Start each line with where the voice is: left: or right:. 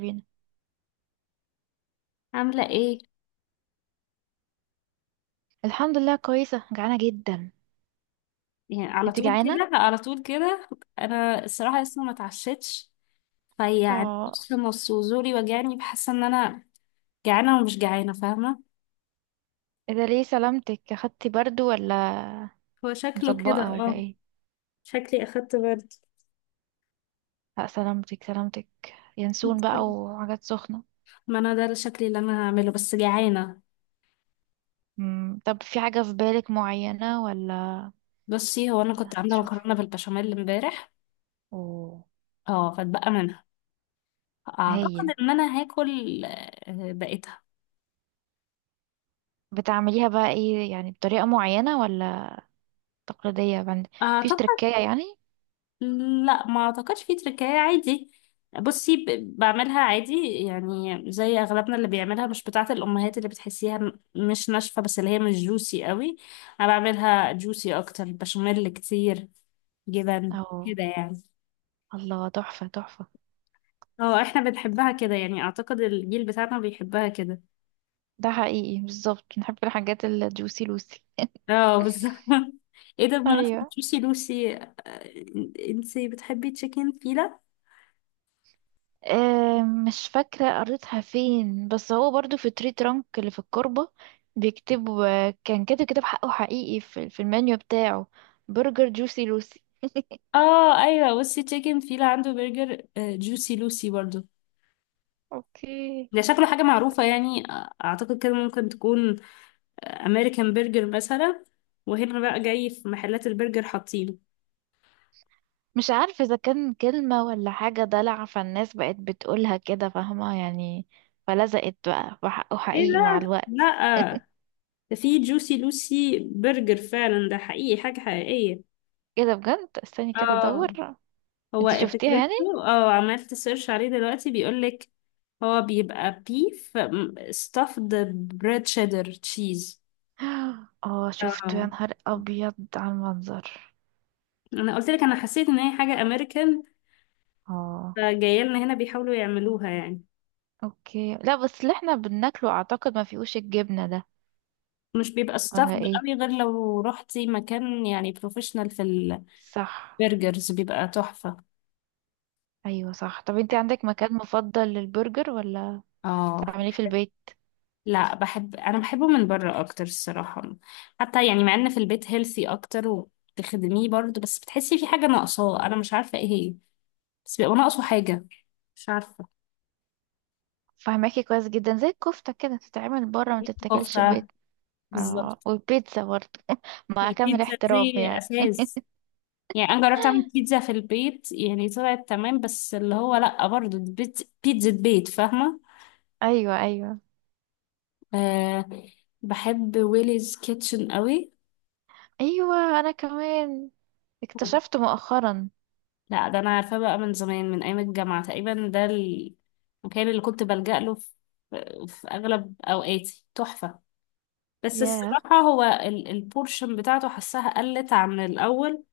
right: بينا.
left: عاملة ايه؟
right: الحمد لله، كويسة، جعانة جدا.
left: يعني على
right: انت
left: طول
right: جعانة؟
left: كده على طول كده. انا الصراحة لسه ما اتعشتش، فيعني
right: اه.
left: نص نص وزوري وجعني، بحس ان انا جعانة ومش جعانة، فاهمة؟
right: اذا ليه سلامتك، اخدتي برضو ولا
left: هو شكله كده،
right: مطبقة ولا
left: اه.
right: ايه؟
left: شكلي اخدت برد.
right: لا سلامتك سلامتك. ينسون بقى وحاجات سخنة.
left: ما انا ده الشكل اللي انا هعمله، بس جعانة.
right: مم. طب في حاجة في بالك معينة ولا؟
left: بصي، هو انا كنت عاملة مكرونة
right: هتشوفي؟
left: بالبشاميل امبارح.
right: اوه.
left: اه، فاتبقى منها. اعتقد
right: هايل.
left: ان انا هاكل آه، بقيتها.
right: بتعمليها بقى ايه يعني، بطريقة معينة ولا تقليدية بند؟ مفيش
left: اعتقد.
right: تركية يعني؟
left: لا، ما اعتقدش، في تركاية عادي. بصي، بعملها عادي. يعني زي اغلبنا اللي بيعملها، مش بتاعة الامهات اللي بتحسيها مش ناشفة، بس اللي هي مش جوسي قوي. انا بعملها جوسي اكتر، بشاميل كتير، جبن
right: اه.
left: كده يعني.
right: الله تحفة تحفة.
left: اه، احنا بنحبها كده يعني. اعتقد الجيل بتاعنا بيحبها كده.
right: ده حقيقي، بالظبط نحب الحاجات الجوسي لوسي.
left: اه، بالظبط. ايه ده؟ بمناسبة
right: ايوه.
left: جوسي لوسي. انتي بتحبي تشيكن فيلا؟
right: مش فاكرة قريتها فين، بس هو برضو في تري ترانك اللي في الكربة. بيكتب. كان كاتب كتاب حقه حقيقي في المنيو بتاعه. برجر جوسي لوسي.
left: اه ايوه، بصي، تشيكن فيلا عنده برجر جوسي لوسي برضو.
right: اوكي.
left: ده شكله حاجة معروفة يعني. أعتقد كده ممكن تكون أمريكان برجر مثلا، وهنا بقى جاي في محلات البرجر حاطينه.
right: مش عارفة إذا كان كلمة ولا حاجة دلع، فالناس بقت بتقولها كده فاهمة يعني. فلزقت بقى وحقه
left: ايه
right: حقيقي مع
left: ده؟
right: الوقت.
left: لأ، ده في جوسي لوسي برجر فعلا، ده حقيقي، حاجة حقيقية.
right: كده بجد، استني كده
left: اه،
right: ادور. انت
left: هو
right: شفتيها يعني؟
left: فكرته، عملت سيرش عليه دلوقتي، بيقولك هو بيبقى بيف stuffed bread cheddar cheese.
right: اه شفته يا
left: اه،
right: نهار ابيض على المنظر.
left: انا قلت لك انا حسيت ان هي حاجة امريكان،
right: اه.
left: فجايه لنا هنا بيحاولوا يعملوها يعني.
right: اوكي، لا بس اللي احنا بناكله اعتقد ما فيهوش الجبنة ده.
left: مش بيبقى
right: ولا
left: stuffed
right: ايه؟
left: قوي، غير لو روحتي مكان يعني بروفيشنال. في
right: صح.
left: البرجرز بيبقى تحفة.
right: ايوه صح. طب انتي عندك مكان مفضل للبرجر ولا
left: اه
right: تعمليه في البيت؟
left: لا، انا بحبه من بره اكتر الصراحة. حتى يعني مع ان في البيت هيلثي اكتر، وبتخدميه برضه، بس بتحسي في حاجة ناقصاه، انا مش عارفة ايه هي. بس بيبقى ناقصه حاجة. مش عارفة.
right: فهماكي كويس جدا. زي الكفتة كده، تتعمل بره ما تتاكلش في
left: كفتة،
right: البيت. اه،
left: بالظبط.
right: والبيتزا برضه مع كامل
left: البيتزا
right: احترام
left: دي
right: يعني.
left: أساس. يعني أنا جربت أعمل بيتزا في البيت، يعني طلعت تمام، بس اللي هو لأ برضه، دي بيتزا بيت، فاهمة؟
right: ايوه ايوه.
left: أه. بحب ويليز كيتشن قوي.
right: ايوه انا كمان. اكتشفت مؤخرا.
left: لا، ده انا عارفاه بقى من زمان، من ايام الجامعه تقريبا. ده المكان اللي كنت بلجأ له في اغلب اوقاتي، تحفه. بس
right: ياه.
left: الصراحه هو البورشن بتاعته حسها قلت عن الاول.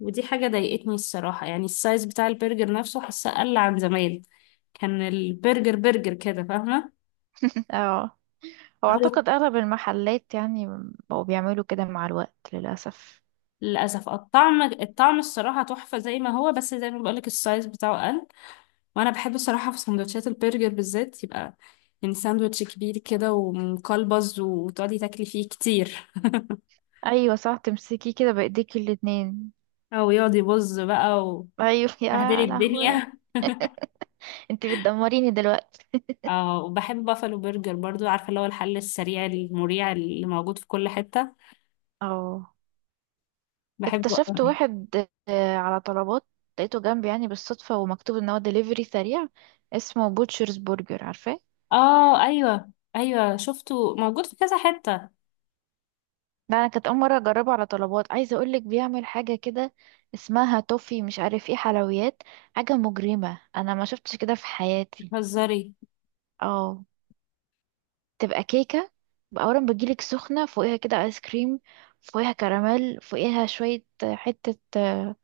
left: ودي حاجه ضايقتني الصراحه، يعني السايز بتاع البرجر نفسه حسها قل عن زمان. كان البرجر برجر كده، فاهمه.
right: اه، هو
left: هو
right: اعتقد اغلب المحلات يعني بقوا بيعملوا كده مع الوقت للاسف.
left: للاسف، الطعم، الصراحه تحفه زي ما هو، بس زي ما بقولك السايز بتاعه قل. وانا بحب الصراحه في سندوتشات البرجر بالذات، يبقى يعني ساندوتش كبير كده ومقلبز، وتقعدي تاكلي فيه كتير.
right: ايوه صح، تمسكيه كده بايديكي الاتنين.
left: او يقعد يبظ بقى،
right: ايوه
left: وبهدلي
right: يا لهوي.
left: الدنيا.
right: انت بتدمريني دلوقتي.
left: اه، وبحب بافلو برجر برضو، عارفه اللي هو الحل السريع المريع اللي موجود في كل حته.
right: اه،
left: بحبه
right: اكتشفت
left: أوي.
right: واحد. على طلبات. لقيته جنبي يعني بالصدفة، ومكتوب ان هو دليفري سريع. اسمه بوتشرز برجر، عارفاه؟
left: اه ايوه ايوه، شفته موجود في كذا حته.
right: ده انا كانت اول مرة اجربه على طلبات. عايزة اقولك بيعمل حاجة كده اسمها توفي مش عارف ايه حلويات. حاجة مجرمة، انا ما شفتش كده في حياتي.
left: بتهزري؟
right: اه. تبقى كيكة، اولا بتجيلك سخنة، فوقيها كده ايس كريم، فوقيها كراميل، فوقيها شوية حتة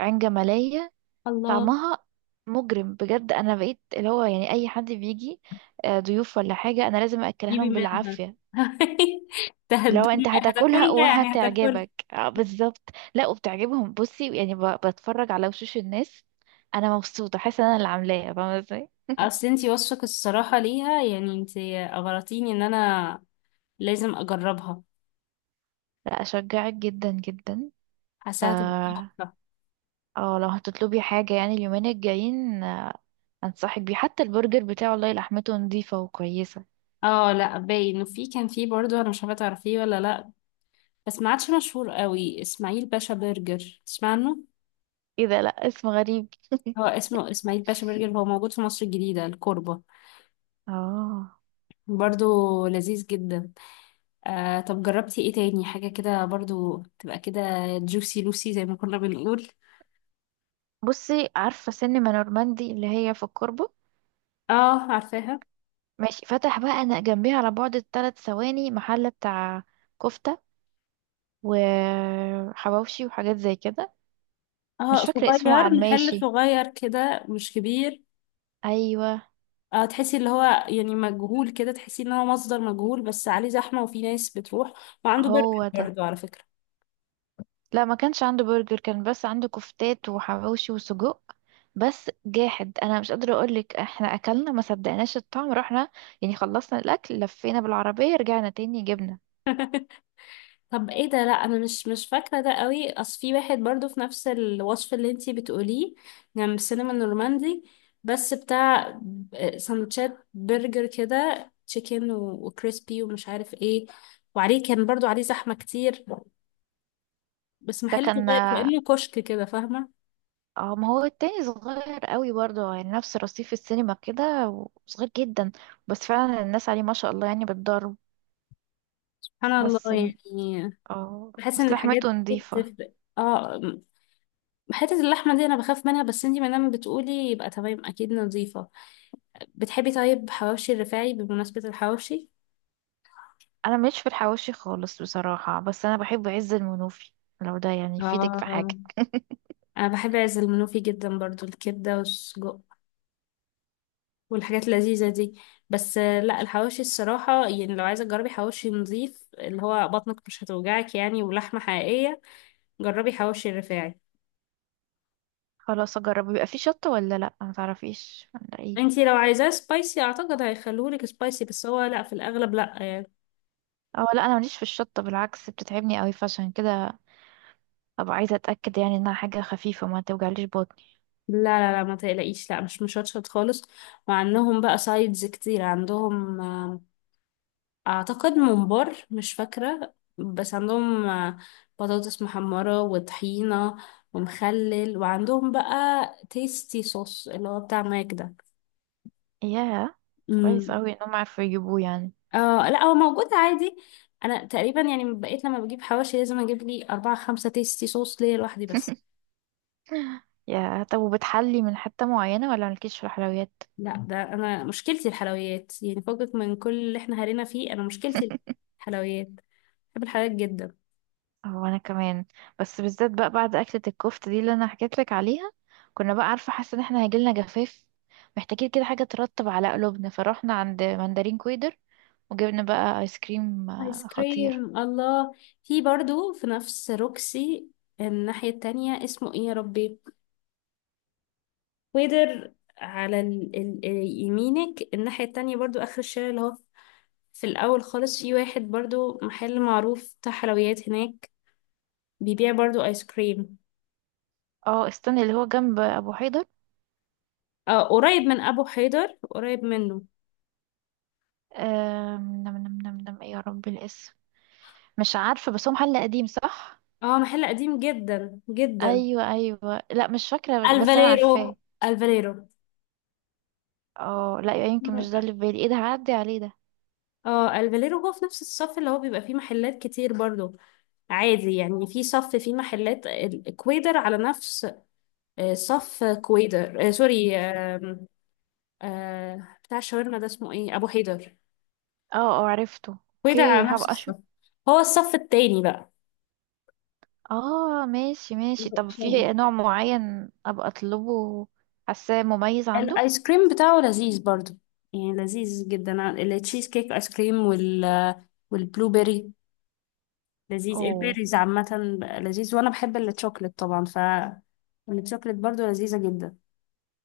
right: عين جمالية.
left: الله.
right: طعمها مجرم بجد. انا بقيت اللي هو يعني اي حد بيجي ضيوف ولا حاجه انا لازم اكلها
left: جيبي
right: لهم
left: منها.
right: بالعافيه. لو
left: تهدوني
right: انت هتاكلها
left: هتاكلها، يعني هتاكلها.
right: وهتعجبك بالظبط. لا وبتعجبهم، بصي يعني بتفرج على وشوش الناس. انا مبسوطه، حاسه ان انا اللي عاملاها، فاهمه ازاي.
left: اصل انتي وصفك الصراحة ليها، يعني انتي اغرتيني ان انا لازم اجربها.
right: لا اشجعك جدا جدا. ف
left: حاساها تبقى تحفة.
right: اه لو هتطلبي حاجه يعني اليومين الجايين، انصحك بيه. حتى البرجر بتاعه والله لحمته نظيفه وكويسه.
left: اه لا، باين انه في، كان في برضو، انا مش عارفة تعرفيه ولا لا، بس ما عادش مشهور قوي. اسماعيل باشا برجر، تسمع عنه؟
right: ايه ده، لا اسم غريب
left: هو اسمه اسماعيل باشا برجر، هو موجود في مصر الجديدة، الكوربة.
right: اه.
left: برضو لذيذ جدا. آه، طب جربتي ايه تاني حاجة كده برضو تبقى كده جوسي لوسي زي ما كنا بنقول؟
right: بصي عارفة سينما نورماندي اللي هي في الكوربة؟
left: اه عارفاها.
right: ماشي، فتح بقى أنا جنبيها على بعد 3 ثواني محل بتاع كفتة وحواوشي وحاجات زي كده.
left: اه،
right: مش فاكرة اسمه على
left: محل
right: الماشي.
left: صغير كده، مش كبير.
right: أيوة.
left: اه، تحسي اللي هو يعني مجهول كده، تحسي ان هو مصدر مجهول، بس عليه زحمة وفي ناس بتروح. وعنده برجر
right: هو ده.
left: برضه، على فكرة.
right: لا ما كانش عنده برجر، كان بس عنده كفتات وحواوشي وسجق. بس جاحد، انا مش قادره اقولك، احنا اكلنا ما صدقناش الطعم، رحنا يعني خلصنا الاكل لفينا بالعربيه رجعنا تاني جبنا.
left: طب ايه ده؟ لا انا مش فاكرة ده قوي. اصل في واحد برضه في نفس الوصف اللي انتي بتقوليه، جنب السينما النورماندي. بس بتاع سندوتشات برجر كده، تشيكن وكريسبي ومش عارف ايه. وعليه كان برضه عليه زحمة كتير. بس
right: ده
left: محل
right: كان.
left: صغير، كأنه كشك كده، فاهمة؟
right: اه ما هو التاني صغير قوي برضه، يعني نفس رصيف السينما كده، وصغير جدا. بس فعلا الناس عليه ما شاء الله يعني بتضرب.
left: سبحان
right: بس ن-
left: الله يعني.
right: اه
left: بحس ان
right: اصل
left: الحاجات
right: لحمته
left: دي
right: نضيفة.
left: بتفرق، اه. حتة اللحمة دي أنا بخاف منها، بس انتي مادام بتقولي يبقى تمام، أكيد نظيفة. بتحبي طيب حواوشي الرفاعي؟ بمناسبة الحواوشي.
right: انا مش في الحواوشي خالص بصراحة، بس انا بحب عز المنوفي. لو ده يعني يفيدك في
left: اه،
right: حاجة.
left: أنا بحب عز المنوفي جدا برضو، الكبدة والسجق والحاجات اللذيذة دي. بس لا، الحواوشي الصراحة، يعني لو عايزة تجربي حواوشي نظيف اللي هو بطنك مش هتوجعك يعني، ولحمة حقيقية، جربي حواوشي الرفاعي.
right: خلاص اجرب. بيبقى فيه شطة ولا لا، ما تعرفيش ولا ايه؟
left: انتي لو عايزاه سبايسي أعتقد هيخلولك سبايسي، بس هو لا، في الأغلب لا يعني.
right: اه لا، انا ماليش في الشطة بالعكس بتتعبني قوي. فعشان كده ابقى عايزة اتأكد يعني انها حاجة خفيفة ما توجعليش بطني.
left: لا لا لا، ما تقلقيش، لا، مش مشطشط خالص. وعندهم بقى سايدز كتير، عندهم اعتقد ممبار، مش فاكرة، بس عندهم بطاطس محمرة وطحينة ومخلل، وعندهم بقى تيستي صوص اللي هو بتاع ماك ده.
right: ياه. كويس
left: امم.
right: قوي انهم عارفين يجيبوه يعني.
left: اه لا، هو موجود عادي. انا تقريبا يعني بقيت لما بجيب حواشي لازم اجيب لي اربعة خمسة تيستي صوص ليا لوحدي بس.
right: يا طب وبتحلي من حتة معينة ولا مالكيش في الحلويات؟
left: لا، ده انا مشكلتي الحلويات، يعني فوقك من كل اللي احنا هرينا فيه، انا مشكلتي الحلويات. بحب الحلويات جدا.
right: هو انا كمان. بس بالذات بقى بعد اكلة الكفتة دي اللي انا حكيت لك عليها، كنا بقى عارفة حاسة ان احنا هيجيلنا جفاف، محتاجين كده حاجة ترطب على قلوبنا، فروحنا عند مندرين كويدر وجبنا بقى ايس كريم
left: ايس
right: خطير.
left: كريم، الله. في برضو، في نفس روكسي الناحية التانية، اسمه ايه يا ربي، ويدر على ال... يمينك الناحية التانية برضو، اخر الشارع، اللي هو في الاول خالص، في واحد برضو محل معروف بتاع حلويات هناك، بيبيع برضو ايس كريم.
right: اه استنى، اللي هو جنب ابو حيدر.
left: آه، قريب من ابو حيدر، قريب منه.
right: آم، نم نم نم نم ايه يا رب الاسم. مش عارفة، بس هو محل قديم صح.
left: اه، محل قديم جدا جدا.
right: ايوه ايوه، لا مش فاكرة بس انا
left: الفاليرو،
right: عارفاه.
left: الفاليرو.
right: اه لا يمكن مش ده اللي في بالي. ايه ده، هعدي عليه ده.
left: اه، الفاليرو هو في نفس الصف اللي هو بيبقى فيه محلات كتير برضو. عادي يعني، في صف، في محلات الكويدر على نفس صف كويدر، سوري، بتاع الشاورما ده اسمه ايه، ابو حيدر.
right: اه. اه عرفته.
left: كويدر
right: اوكي
left: على نفس
right: هبقى
left: الصف.
right: اشوف.
left: هو الصف التاني بقى،
right: اه ماشي ماشي.
left: اللي
right: طب
left: قصاده.
right: في نوع معين ابقى اطلبه حاساه مميز عنده؟
left: الايس كريم بتاعه لذيذ برضو، يعني لذيذ جدا. التشيز كيك ايس كريم، والبلو بيري، لذيذ.
right: اوه.
left: البيريز عامة بقى لذيذ، وانا بحب الشوكليت طبعا، ف الشوكليت برضو لذيذة جدا.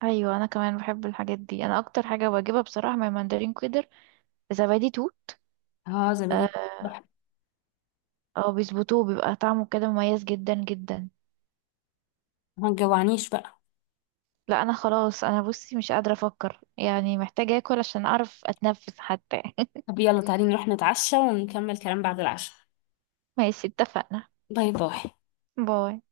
right: ايوه انا كمان بحب الحاجات دي. انا اكتر حاجه بجيبها بصراحه من ماندرين كويدر زبادي توت.
left: اه، زبادي،
right: اه.
left: تحفة.
right: بيظبطوه بيبقى طعمه كده مميز جدا جدا.
left: ما تجوعنيش بقى.
right: لا انا خلاص، انا بصي مش قادره افكر يعني، محتاجه اكل عشان اعرف اتنفس حتى
left: طب يلا تعالي نروح نتعشى ونكمل كلام بعد العشاء.
right: ماشي اتفقنا.
left: باي باي.
right: باي.